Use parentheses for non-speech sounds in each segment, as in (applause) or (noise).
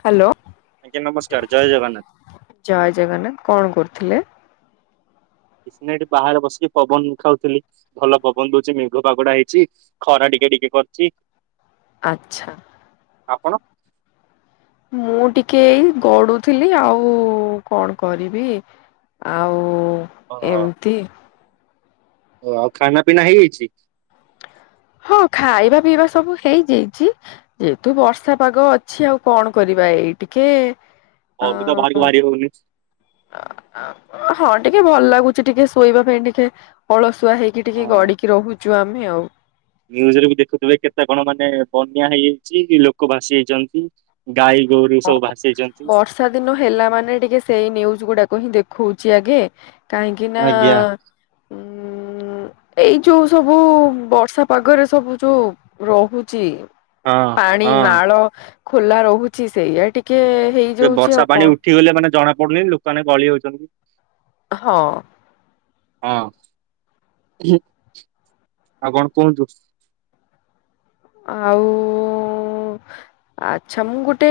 Hello. ଆଜ୍ଞା ନମସ୍କାର ଜୟ ଜଗନ୍ନାଥ। ଜୟ ଜଗନ୍ନାଥ କଣ କରୁଥିଲେ? ନା ଏଠି ବାହାରେ ବସିକି ପବନ ଖାଉଥିଲି। ଭଲ ପବନ ଦଉଛି ମେଘ ପାଗୁଡା ହେଇଛି ଖରା ଟିକେ ଟିକେ କରିଛି। ଆଚ୍ଛା। ଆପଣ? ମୁଁ ଟିକେଇ ଗଡୁଥିଲି ଆଉ କଣ କରିବି। ଆଉ ଏମତି। ଓ ଆଉ ଖାନା ପିନା ହେଇଯାଇଛି। ହଁ ଖାଇବା ପିଇବା ସବୁ ହେଇଯାଇଛି ଯେହେତୁ ବର୍ଷା ପାଗ ଅଛି ଆଉ କଣ କରିବା ଏଇ ଟିକେ ଅ ବି ତ ବାହାର କୁ ବାହାରି ହବନି। ହଁ ଟିକେ ଭଲ ଲାଗୁଛି ଟିକେ ଶୋଇବା ପାଇଁ ଟିକେ ଅଳସୁଆ ହେଇକି ଟିକେ ଗଡିକି ରହୁଛୁ ଆମେ ଆଉ ୁଜରେ ବି ଦେଖୁଥିବେ କେତେ କଣ ମାନେ ବନ୍ୟା ହେଇଯାଇଛି ଲୋକ ଭାସି ଯାଇଛନ୍ତି। ଗାଈ ଗୋରୁୀ ସବୁ ଭାସେଇଛନ୍ତି। ବର୍ଷା ଦିନ ହେଲା ମାନେ ଟିକେ ସେଇ ନିୁଜ ଗୁଡାକ ହିଁ ଦେଖଉଛି ଆଗେ କାହିଁକି ନା ଆଜ୍ଞା ଉ ହୁ ଏଇ ଯୋଉ ସବୁ ବର୍ଷା ପାଗରେ ସବୁ ଯୋଉ ରହୁଛି। ହଁ ପାଣି ହଁ। ନାଳ ଖୋଲା ରହୁଛି ସେଇଆ ଟିକେ ସେ ହେଇଯାଉଛି ଆଉ ବର୍ଷା ପାଣି କଣ ଉଠିଗଲେ ମାନେ ଜଣା ପଡୁନି ଲୋକମାନେ ଗଳି ହଉଛନ୍ତି। ହଁ। ହଁ ଆଉ କଣ କୁହନ୍ତୁ? ଆଉ ଆଚ୍ଛା ମୁଁ ଗୋଟେ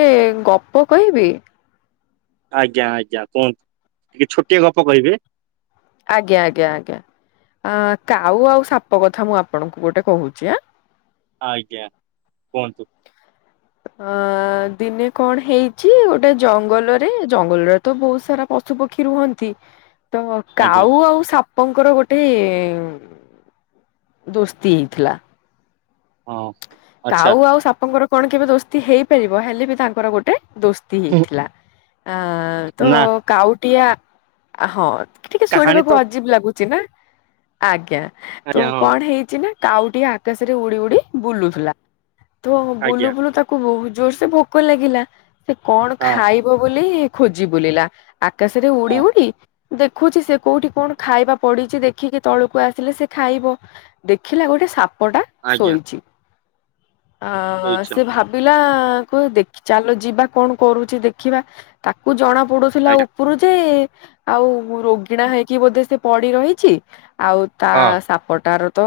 ଗପ କହିବି? ଆଜ୍ଞା ଆଜ୍ଞା କୁହନ୍ତୁ ଟିକେ ଛୋଟିଏ ଗପ କହିବେ। ଆଜ୍ଞା ଆଜ୍ଞା ଆଜ୍ଞା ଅ- କାଉ ଆଉ ସାପ କଥା ମୁଁ ଆପଣଙ୍କୁ ଗୋଟେ କହୁଛି ଆଁ। ଆଜ୍ଞା କୁହନ୍ତୁ। ଅ ଦିନେ କଣ ହେଇଛି ଗୋଟେ ଜଙ୍ଗଲରେ ଜଙ୍ଗଲରେ ତ ବହୁତ ସାରା ପଶୁ ପକ୍ଷୀ ରୁହନ୍ତି। ତ ଆଜ୍ଞା। କାଉ ଆଉ ସା ସାପଙ୍କର ଗୋଟେ-ଦୋସ୍ତି ହେଇଥିଲା। ହଁ। ଆଚ୍ଛା କାଉ ଆଉ ସାପଙ୍କର କଣ କେବେ ଦୋସ୍ତି ହେଇପାରିବ? ହେଲେ ବି ତାଙ୍କର ଗୋଟେ ଦୋସ୍ତି ହୁଁ, ହେଇଥିଲା। ଆ ତ ନା କାଉଟିଆ ହଁ ଟିକେ କାହାଣୀ ଶୁଣିବାକୁ ତ ଅଜିବ ଲାଗୁ ଚିନା? ଆଜ୍ଞା ତ ଆଜ୍ଞା ହଁ କଣ ହେଇଛି ନା କାଉଟିଏ ଆକାଶରେ ଉଡି ଉଡି ବୁଲୁଥିଲା। ତୁ ବୁଲୁ ଆଜ୍ଞା ବୁଲୁ ତାକୁ ବହୁତ ଜୋର ସେ ଭୋକ ଲାଗିଲା। ସେ କଣ ହଁ ଖାଇ ବ ବୋଲି ଖୋଜି ବୁଲିଲା। ଆକାଶରେ ଉଡି ହଁ ଉଡି ଦେଖୁଛି ସେ କୋଉଠି କଣ ଖାଇବା ପଡିଛି ଦେଖିକି ତଳକୁ ଆସିଲେ ସେ ଖାଇବ। ଦେଖିଲା ଗୋଟେ ସାପ ଟା ଆଜ୍ଞା ଶୋଇଚି। ଅ ଶୋଇଛ ସେ ଭାବ ପିଲା କୁଦେଖ ଚାଲ ଯିବା କଣ କରୁଛି ଦେଖିବା। ତାକୁ ଜଣା ପଡୁଥିଲା ଉ ଆଜ୍ଞା ଉପରୁ ଯେ ଆଉ ରୋଗିଣା ହେଇକି ବୋଧେ ସେ ପଡି ରହିଛି। ଆଉ ତା ହଁ ସାପଟାର ତ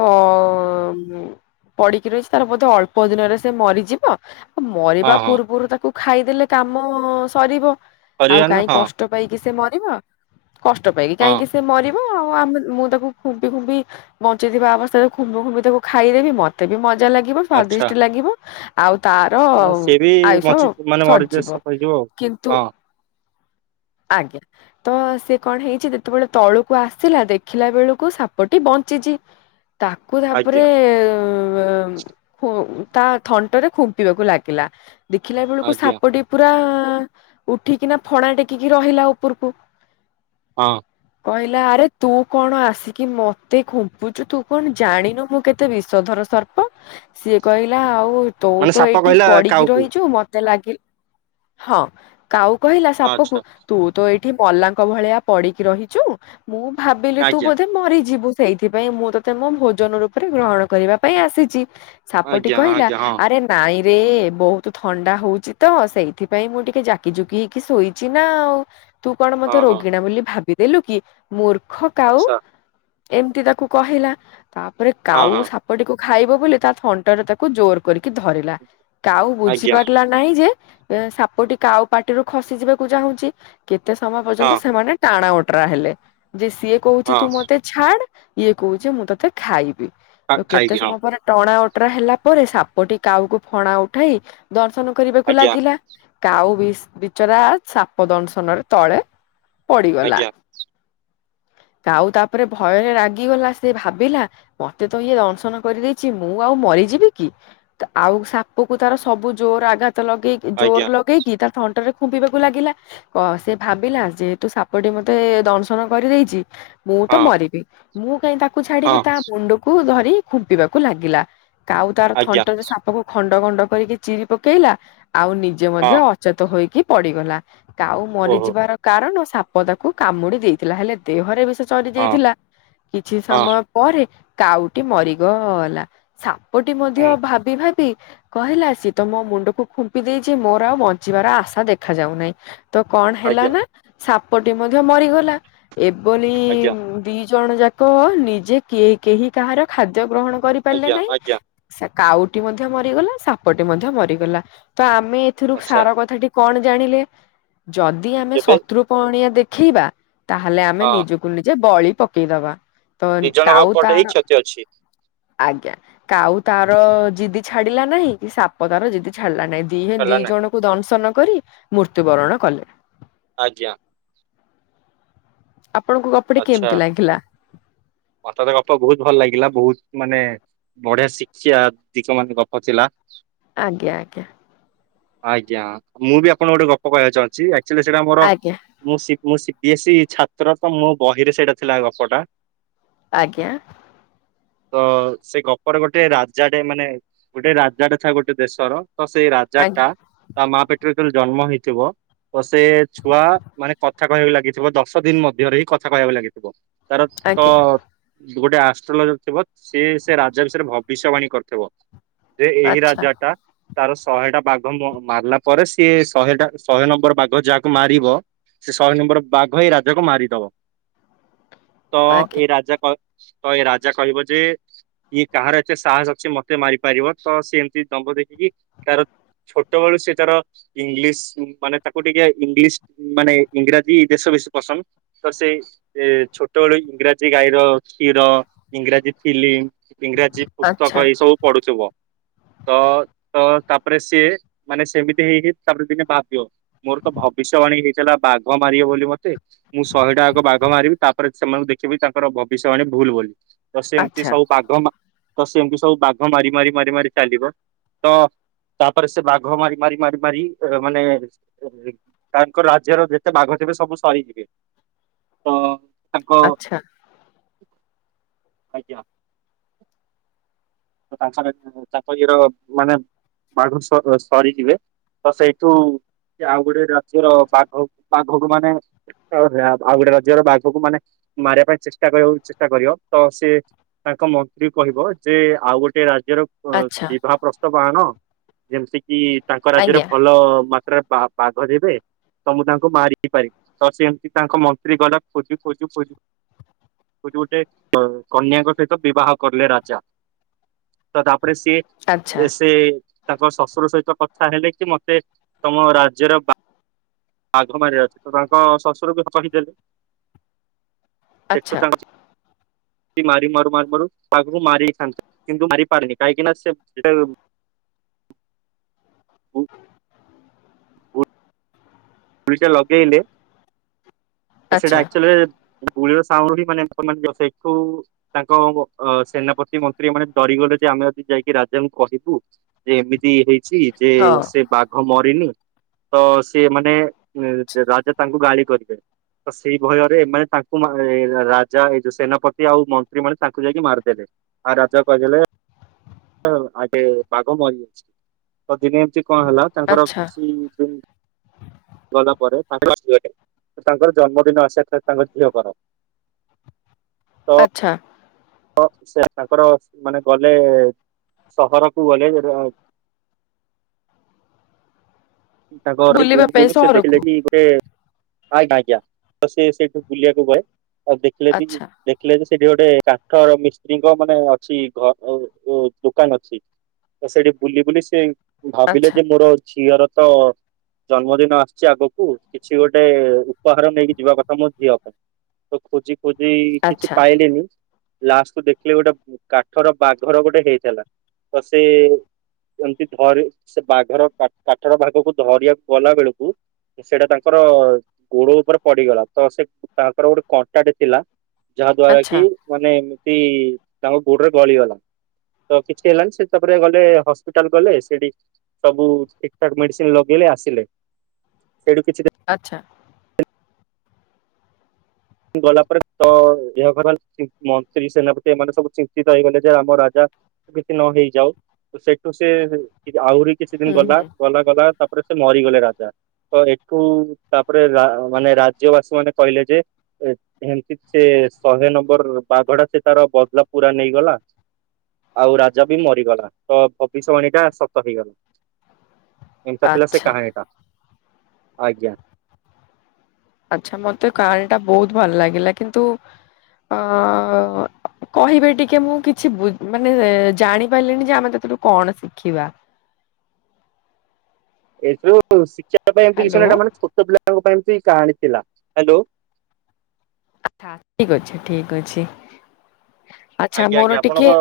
ପଡିକି ରହିଛି ତାର ବୋଧ ଅଳ ଅଳ୍ପ ଦିନରେ ସେ ମରିଯିବ, ଆଉ ମରିବା ହଁ ହଁ ପୂର୍ବରୁ ତାକୁ ଖାଇଦେଲେ କାମ ସରିବ। ଆଉ ହରିଗଲା କାହିଁ ହଁ କଷ୍ଟ ପାଇକି ସେ ମରିବ। କଷ୍ଟ ପାଇକି ହଁ କାହିଁକି ସେ ମରିବ ଆଉ। ଆମ ମୁଁ ତାକୁ ଖୁମ୍ପି ଖୁମ୍ପି ବଞ୍ଚେଥିବା ଅବସ୍ଥାରେ ଖୁମ୍ବି ଖୁମ୍ବି ତାକୁ ଖାଇଦେବି ମତେ ବି ମଜା ଲାଗିବ ଆଚ୍ଛା ସ୍ଵାଦିଷ୍ଟ ଲାଗିବ। ଆଉ ତାର ସିଏ ବି ଆୟୁଷ ବଞ୍ଚି ମାନେ ମରିଯିବ ସରିଯିବ। ସାପ ହେଇଯିବ କିନ୍ତୁ? ଆଉ ହଁ ଆଜ୍ଞା। ତ ସିଏ କଣ ହେଇଛି ଯେତେବେଳେ ତଳକୁ ଆସିଲା ଦେଖିଲା ବେଳକୁ ସାପଟି ବଞ୍ଚିଛି। ତା ତା କୁ ତାପରେ ଆଜ୍ଞା ଅ ଫୁ ତା ଥଣ୍ଟରେ ଖୁମ୍ପିବାକୁ ଲାଗିଲା। ଦେଖିଲା ବେଳକୁ ଆଜ୍ଞା ସାପଟି ପୁରା ଉଠିକିନା ଫଣା ଟେକିକି ରହିଲା ଉପରକୁ। ହଁ। କହିଲା ଆରେ ତୁ କଣ ଆସିକି ମତେ ଖୁମ୍ପୁଛୁ, ତୁ କଣ ଜାଣିନୁ ମୁଁ କେତେ ବିଷଧର ସର୍ପ ସିଏ କହିଲା ଆଉ ତୁ ମାନେ ତ ସାପ ଏଇଠି କହିଲା ପଡିକି କାଉକୁ ରହିଛୁ ମତେ ଲାଗିଲ ହଁ କାଉ କହିଲା। ହଁ, ପକୁ ଆଚ୍ଛା ତୁ ତ ଏଇଠି ମଲାଙ୍କ ଭଳିଆ ପଡିକି ରହିଛୁ। ମୁଁ ଭାବିଲି ତୁ ଆଜ୍ଞା ବୋଧେ ମରିଯିବୁ। ସେଇଥିପାଇଁ ମୁଁ ତତେ ମୋ ଭୋଜନ ରୂପରେ ଗ୍ରହଣ କରିବା ପାଇଁ ଆସିଚି। ସାପଟି ଆଜ୍ଞା କହିଲା ଆଜ୍ଞା ହଁ ଆରେ ନାଇଁ ରେ ବହୁତ ଥଣ୍ଡା ହଉଛି ତ, ସେଇଥିପାଇଁ ମୁଁ ଟିକେ ଜାକିଜୁକି ହେଇକି ଶୋଇ ଚିନା, ଆଉ ତୁ କଣ ହଁ ମତେ ହଁ ରୋଗିଣା ହଁ, ବୋଲି ଭାବିଦେଲୁ କି ମୂର୍ଖ କାଉ ଆଚ୍ଛା ଏମିତି ତାକୁ କହିଲା। ତାପରେ ହଁ କାଉ ହଁ ସାପ ସାପ ଟିକୁ ଖାଇବ ବୋଲି ତା ଥଣ୍ଟରେ ତାକୁ ଜୋର କରିକି ଧରିଲା। କାଉ ଆଜ୍ଞା ବୁଝିପାରିଲାନ ନାଇଁ ଯେ ଏ ସାପଟି କାଉ ପାଟିରୁ ଖସି ଯିବାକୁ ଚାହୁଁଛି। କେତେ ସମୟ ପର୍ଯ୍ୟନ୍ତ ହଁ ସେମାନେ ଟାଣ ଓଟରା ହେଲେ ଯେ ସିଏ କହୁଛି ତୁ ହଁ ମତେ ଛାଡ ଇଏ କହୁଛି ମୁଁ ତତେ ଖାଇବି। ଖା- ତ କେତେ ଖାଇବି ହଁ ସମୟ ପରେ ଟଣା ଅଟରା ହେଲା ପରେ ସାପଟି କାଉକୁ ଫଣା ଉଠାଇ ଦର୍ଶନ କରିବାକୁ ଆଜ୍ଞା ଲାଗିଲା। କାଉ ବିଚରା ସାପ ଦଂଶନରେ ତଳେ ପଡିଗଲା। ଆଜ୍ଞା କାଉ ତାପରେ ଭୟରେ ରାଗିଗଲା। ସେ ଭାବିଲା ମତେ ତ ଇଏ ଦଂଶନ କରିଦେଇଛି ମୁଁ ଆଉ ମରିଯିବି କି! ଆଉ ସାପ କ ତାର ସବୁ ଜୋର ଆଘାତ ଲଗେଇକି ଜୋର ଆଜ୍ଞା ଲଗେଇକି ତା ଥଣ୍ଟରେ ଖୁମ୍ପିବାକୁ ଲାଗିଲା କ ସେ ଭାବିଲା ଯେହେତୁ ସାପଟି ମତେ ଦଂଶନ କରିଦେଇଛି। ମୁଁ ତ ହଁ ମରିବି ମୁଁ କାଇହିଁ ତାକୁ ଛାଡିବି ହଁ ତା ମୁଣ୍ଡକୁ ଧରି ଖୁମ୍ପିବାକୁ ଲାଗିଲା। କାଉ ତାର ଆଜ୍ଞା ଥଣ୍ଟ ଯେ ସାପକୁ ଖଣ୍ଡ ଖଣ୍ଡ କରିକି ଚିରି ପକେଇଲା। ଆଉ ନିଜେ ମଧ୍ୟ ହଁ ଅଚେତ ହୋଇକି ପଡିଗଲା କାଉ ଓହୋ ମରିଯିବାର କାରଣ ସାପ ତାକୁ କାମୁଡି ଦେଇଥିଲା ହେଲେ ଦେହରେ ବି ସେ ଚରି ହଁ ଯାଇଥିଲା। କିଛି ସମୟ ପରେ କାଉଟି ମରିଗଲା। ସାପଟି ମଧ୍ୟ ହଁ ଭାବି, ଭାବି କହିଲା, ସିଏ ତ ମୋ ମୁଣ୍ଡକୁ ଖୁମ୍ପି ଦେଇଛି ମୋର ଆଉ ବଞ୍ଚିବାର ଆଶା ଦେଖା ଯାଉନାହିଁ। ତ କଣ ହେଲା ଆଜ୍ଞା ନା ସାପଟି ମଧ୍ୟ ମରିଗଲା। ଏପଲି ଆଜ୍ଞା ଦି ଜଣ ଯାକ ନିଜେ କିଏ କେହି କାହାର ଖାଦ୍ୟ ଗ୍ରହଣ କରିପାରିଲେ ଆଜ୍ଞା ନାଇଁ। ଆଜ୍ଞା ସେ କାଉଟି ମଧ୍ୟ ମରିଗଲା ସାପଟି ମଧ୍ୟ ମରିଗଲା। ତ ଆମେ ଏଥିରୁ ଆଚ୍ଛା ସାର କଥାଟି କଣ ଜାଣିଲେ ଯଦି ଆମେ କେବେ ଶତ୍ରୁ ପଣିଆ ଦେଖେଇବା ତାହେଲେ ଆମେ ହଁ ନିଜକୁ ନିଜେ ବଳି ପକେଇଦବା। ତ ଦି ଜଣଙ୍କ କାଉ ପଟେ ହିଁ ତାର କ୍ଷତି ଅଛି ଆଜ୍ଞା, କାଉ ତାର ଜିଦି ଛାଡିଲା ନାହିଁ କି ସାପ ପଦାର ଯଦି ଛାଡିଲା ନାହିଁ ଦି ହେଲା ଦି ନା ଜଣଙ୍କୁ ଦଂଶନ କରି ମୃତ୍ୟୁ ବରଣ କଲେ। ଆଜ୍ଞା। ଆପଣଙ୍କୁ ଗପଟି ଆଚ୍ଛା କେମିତି ଲାଗିଲା? ମତେ ଗପ ବହୁତ ଭଲ ଲାଗିଲା। ବହୁତ ମାନେ ବଢିଆ ଶିକ୍ଷା ଦିଗ ମାନ ଗପ ଥିଲା। ଆଜ୍ଞା, ଆଜ୍ଞା। ଆଜ୍ଞା, ମୁଁ ବି ଆପଣଙ୍କୁ ଗୋଟେ ଗପ କହିବାକୁ ଚାହୁଁଛି ଆକଚୁଆଲି ସେଇଟା ଆମର ଆଜ୍ଞା ମୁଁ ମୁଁ ସିବ ବିି ଏସ୍ଇ ଛାତ୍ର ତ ମୋ ବହିରେ ସେଇଟା ଥିଲା ଗପଟା। ଆଜ୍ଞା‌। ତ ସେ ଗପର ଗୋଟେ ରାଜାଟେ ମାନେ ଗୋଟେ ରାଜାଟେ ଥାଏ ଗୋଟେ ଦେଶର, ତ ସେଇ ହଜାର ଟା ତା ମା ପେଠରେ ଯେତେବେଳେ ଜନ୍ମ ହେଇଥିବ। ଓ ସେ ଛୁଆ ମାନେ କଥା କହିବାକୁ ଲାଗିଥିବ ଦଶ ଦିନ ମଧ୍ୟରେ ହିଁ। କଥା କହିବାକୁ ଲାଗିଥିବ। ତାର ତ ଆଜ୍ଞା ଗୋଟେ ଆଷ୍ଟ୍ରୋଲୋଜର ଥିବ ସେ ସେ ରାଜା ବିଷୟରେ ଭବିଷ୍ୟବାଣୀ କରିଥିବ। ଯେ ଏହି ଆଜ୍ଞା ରାଜା ଟା ତାର ଶହେଟା ବାଘ ମାରିଲା ପରେ ସିଏ ଶହେଟା ଶହେ ନମ୍ବର ବାଘ ଯାହାକୁ ମାରିବ ସେ ଶହେ ନମ୍ବର ବାଘ ହେଇ ରାଜାକୁ ମାରିଦବ। ତ ଆଚ୍ଛା ଏ ରାଜା ତ ଏ ରାଜା କହିବ ଯେ ଇଏ କାହାର ଏତେ ସାହସ ଅଛି ମତେ ମାରିପାରିବ ତ ସେ ଏମିତି ଦମ୍ଭ ଦେଖିଇକି ତାର ଛୋଟବେଳୁ ସେ ତାର ଇଂଲିଶ ମାନେ ତାକୁ ଟିକେ ଇଂଲିଶ ମାନେ ଇଂରାଜୀ ଦେଶ ବେଶୀ ପସନ୍ଦ। ତ ସେ ଛୋଟବେେଳୁ ଇଂରାଜୀ ଗାଈର କ୍ଷୀର, ଇଂରାଜୀ ଫିଲ୍ମ। ଇଂରାଜୀ ଆଜ୍ଞା ଆଚ୍ଛା ପୁସ୍ତକ ଏଇ ସବୁ ପଢୁଥିବ। ତ ତ ତାପରେ ସିଏ ମାନେ ସେମିତି ହେଇକି ତାପରେ ଦିନେ ଭାବିବ। ମୋର ତ ଭବିଷ୍ୟବାଣୀ ହେଇଥିଲା ବାଘ ମାରିବ ବୋଲି ମତେ ମୁଁ ଶହେଟା ଆଗ ବାଘ ମାରିବି ତାପରେ ସେମାନଙ୍କୁ ଦେଖିବି ତାଙ୍କର ଭବିଷ୍ୟବାଣୀ ଭୁଲ ବୋଲି। ତ ସେ ଏମିତି ଆଚ୍ଛା ସବୁ ବାଘ ତ ସେମିତି ସବୁ ବାଘ ମାରି ମାରି ମାରି ମାରି ଚାଲିବ। ତ ତାପରେ ସେ ବାଘ ମାରି ମାରି ମାରି ମାରି ମାନେ ତାଙ୍କ ରାଜ୍ୟର ଯେତେ ବାଘ ଥିବେ ସବୁ ସରିଯିବେ। ତ ତାଙ୍କ ଆଚ୍ଛା। ଆଜ୍ଞା। ତାପରେ ତାପ ର ମାନେ ମାଠୁ ସରିଯିବେ (unintelligible) ତ ସେଇଠୁ ଆଉ ଗୋଟେ ରାଜ୍ୟର ବାଘ ବାଘକୁ ମାନେ ଆଉ ଗୋଟେ ରାଜ୍ୟର ବାଘକୁ ମାନେ ମାରିବା ପାଇଁ ଚେଷ୍ଟା କରିବା ଚେଷ୍ଟା କରିବ ତ ସେ ତାଙ୍କ ମନ୍ତ୍ରୀ କହିବ ଯେ ଆଉ ଗୋଟେ ରାଜ୍ୟର ଆଚ୍ଛା ବିବାହ ପ୍ରସ୍ତାବ ଆଣ ଯେମିତି କି ତାଙ୍କ ରାଜ୍ୟରେ ଆଜ୍ଞା ଭଲ ମାତ୍ରାରେ ବା ବାଘ ଦେବେ। ତ ମୁଁ ତାଙ୍କୁ ମାରି ପାରିବି ତ ସେମିତି ତାଙ୍କ ମନ୍ତ୍ରୀ ଗଲା ଖୋଜୁ ଖୋଜୁ ଖୋଜୁ କଉଠି ଗୋଟେ କ କନ୍ୟାଙ୍କ ସହିତ ବିବାହ କରିଲେ ରାଜା। ତ ତାପରେ ଆଚ୍ଛା ସିଏ ସେ ତାଙ୍କ ଶଶୁର ସହିତ କଥା ହେଲେ କି ମତେ ତମ ରାଜ୍ୟର ବାଘ ମାରି ଅଛି ତ ତାଙ୍କ ଶ୍ୱଶୁର ବି କହିଦେଲେ। ସେଠୁ ଆଚ୍ଛା ଚାଛି (unintelligible) ମାରି ମାରୁ ମାରି ମାରୁ ପାଖରୁ ମାରିଥାନ୍ତା କିନ୍ତୁ ମାରି ପାରନି କାହିଁକିନା ସେ ଲଗେଇଲେ ତ ଆଚ୍ଛା ସେଟାଚୁ (unintelligible) ଗୁଳିର ସାଉଣ୍ଡ ବି ମାନେ ତାଙ୍କ ଅ ସେନାପତି ମନ୍ତ୍ରୀ ମାନେ ଡରିଗଲେ ଯେ ଆମେ ଯଦି ଯାଇକି ରାଜାଙ୍କୁ କହିବୁ। ଯେ ଏମିତି ହେଇଛି ଯେ ହଁ ସେ ବାଘ ମରିନି ତ ସେ ମାନେ ରାଜା ତାଙ୍କୁ ଗାଳି କରିବେ। ତ ସେଇ ଭୟରେ ଏମାନେ ତାଙ୍କୁ ରାଜା ଏଇ ଯୋଉ ସେନାପତି ଆଉ ମନ୍ତ୍ରୀ ମାନେ ତାଙ୍କୁ ଯାଇକି ମାରିଦେଲେ। ଆଉ ରାଜା କହିଥିଲେ। ଆଗେ ବାଘ ମରିଯାଇଛି ତ ଦିନେ ଏମିତି କଣ ହେଲା ତାଙ୍କର ଆଚ୍ଛା କିଛି ଯୋ ଗଲା ପରେ ତାଙ୍କ ତାଙ୍କର ଜନ୍ମଦିନ ଆସିଲା ତାଙ୍କ ଝିଅଙ୍କର। ଆଚ୍ଛା। ତ ସେ ତାଙ୍କର ମାନେ ଗଲେ ସହରକୁୁ ଗଲେ ତା ଘ ବୁଲିବା ବୁଲ ପାଇଁ ବୁଲ ସେ ଦେଖିଲେ ସହରକୁ କି (unintelligible) ସେ ଆଜ୍ଞା ତ ସେ ସେଇଠୁ ବୁଲିବାକୁ ଗଲେ ଆଉ ଦେଖିଲେ କି ଯେ ଆଚ୍ଛା ଦେଖିଲେ ଯେ ସେଠି ଗୋଟେ କାଠ ମିସ୍ତ୍ରୀଙ୍କ ମାନେ ଅଛି ଘ ଦୋକାନ ଅଛି। ତ ସେଇଠି ବୁଲି ବୁଲି ସେ ଭାବିଲେ ଆଚ୍ଛା ଯେ ମୋର ଝିଅର ତ ଜନ୍ମଦିନ ଆସୁଛି ଆଗକୁ କିଛି ଗୋଟେ ଉପହାର ନେଇକି ଯିବା କଥା ମୋ ଝିଅ ପାଇଁ। ତ ଖୋଜି ଖୋଜି କିଛି ଆଚ୍ଛା ପାଇଲିନି। ଲାଷ୍ଟ କୁ ଦେଖିଲେ ଗୋଟେ କାଠର ବାଘର ଗୋଟେ ହେଇଥିଲା ତ ସେ ଏମିତି ଧରି ସେ ବାଘର କାଠର ବାଘକୁ ଧରିବାକୁ ଗଲା ବେଳକୁ ସେଇଟା ତାଙ୍କର ଗୋଡ ଉପରେ ପଡିଗଲା ତ ସେ ତାଙ୍କର ଗୋଟେ କଣ୍ଟାଟେ ଥିଲା। ଯାହା ଦ୍ଵାରା ଆଚ୍ଛା କି ମାନେ ଏମିତି ତାଙ୍କ ଗୋଡରେ ଗଳି ଗଲା। ତ କିଛି ହେଲାନି ସେ ତାପରେ ଗଲେ ହସ୍ପିଟାଲ ଗଲେ ସେଠି ସବୁ ଠିକ ତାକୁ ମେଡିସିନ ଲଗେଇ ଆସିଲେ ସେଠୁ କିଛି ଆଚ୍ଛା। ଗଲା ପରେ ତ ଏହା ମନ୍ତ୍ରୀ ସେନାପତି ଏମାନେ ସବୁ ଚିନ୍ତିତ ହେଇଗଲେ ଯେ ଆମ ରାଜା କିଛି ନ ହେଇଯାଉ ତ ସେଇଠୁ ସେ ଆହୁରି କିଛି ଦିନ ହୁଁ ଗଲା ହୁଁ ଗଲା ଗଲା ତା ତାପରେ ସେ ମରିଗଲେ ରାଜା ତ ଏଠୁ ତାପରେ ମାନେ ରାଜ୍ୟ ବାସୀ ମାନେ କହିଲେ ଯେ ଏମିତି ସେ ଶହେ ନମ୍ବର ବାଘଟା ସେ ତାର ବଦଳା ପୁରା ନେଇଗଲା। ଆଉ ରାଜା ବି ମରିଗଲା ତ ଭବିଷ୍ୟବାଣୀ ଟା ସତ ହେଇଗଲା। ଏନ୍ତା ଥିଲା ସେ ଆଚ୍ଛା କାହାଣୀଟା ଆଜ୍ଞା। ଆଛା ମତେ କାହାଣୀ ଟା ବହୁତ ଭଲ ଲାଗିଲା କିନ୍ତୁ ଅ କହିବେ ଟିକେ ମୁଁ କିଛି ମାନେ ଜାଣିପାରିଲିଣିି ଯେ ଆମେ ସେଥିରୁ କଣ ଶିଖିବା। ଏଥିରୁ ଶିକ୍ଷା ପାଇଁ ଏମିତି କିଛି ହ୍ୟାଲୋ ନାହିଁ ମାନେ ଛୋଟ ପିଲାଙ୍କ ପାଇଁ ଏମିତି କାହାଣୀ ଥିଲା ହ୍ୟାଲୋ। ଠିକ ଅଛି ଠିକ ଅଛି ଆଚ୍ଛା ଆଜ୍ଞା ମୋର ଆଜ୍ଞା ଆପଣଙ୍କ ଟିକେ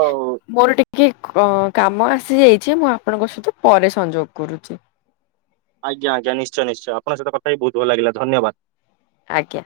ମୋର ଟିକେ ଟିକେ ଅ କାମ ଆସିଯାଇଛି ମୁଁ ଆପଣଙ୍କ ସହିତ ପରେ ସଂଯୋଗ କରୁଛି। ଆଜ୍ଞା ଆଜ୍ଞ ନିଶ୍ଚୟ ନିଶ୍ଚୟ ଆପଣଙ୍କ ସହିତ କଥା ହେଇ ବହୁତ ଭଲ ଲାଗିଲା ଧନ୍ୟବାଦ। ଆଜ୍ଞା।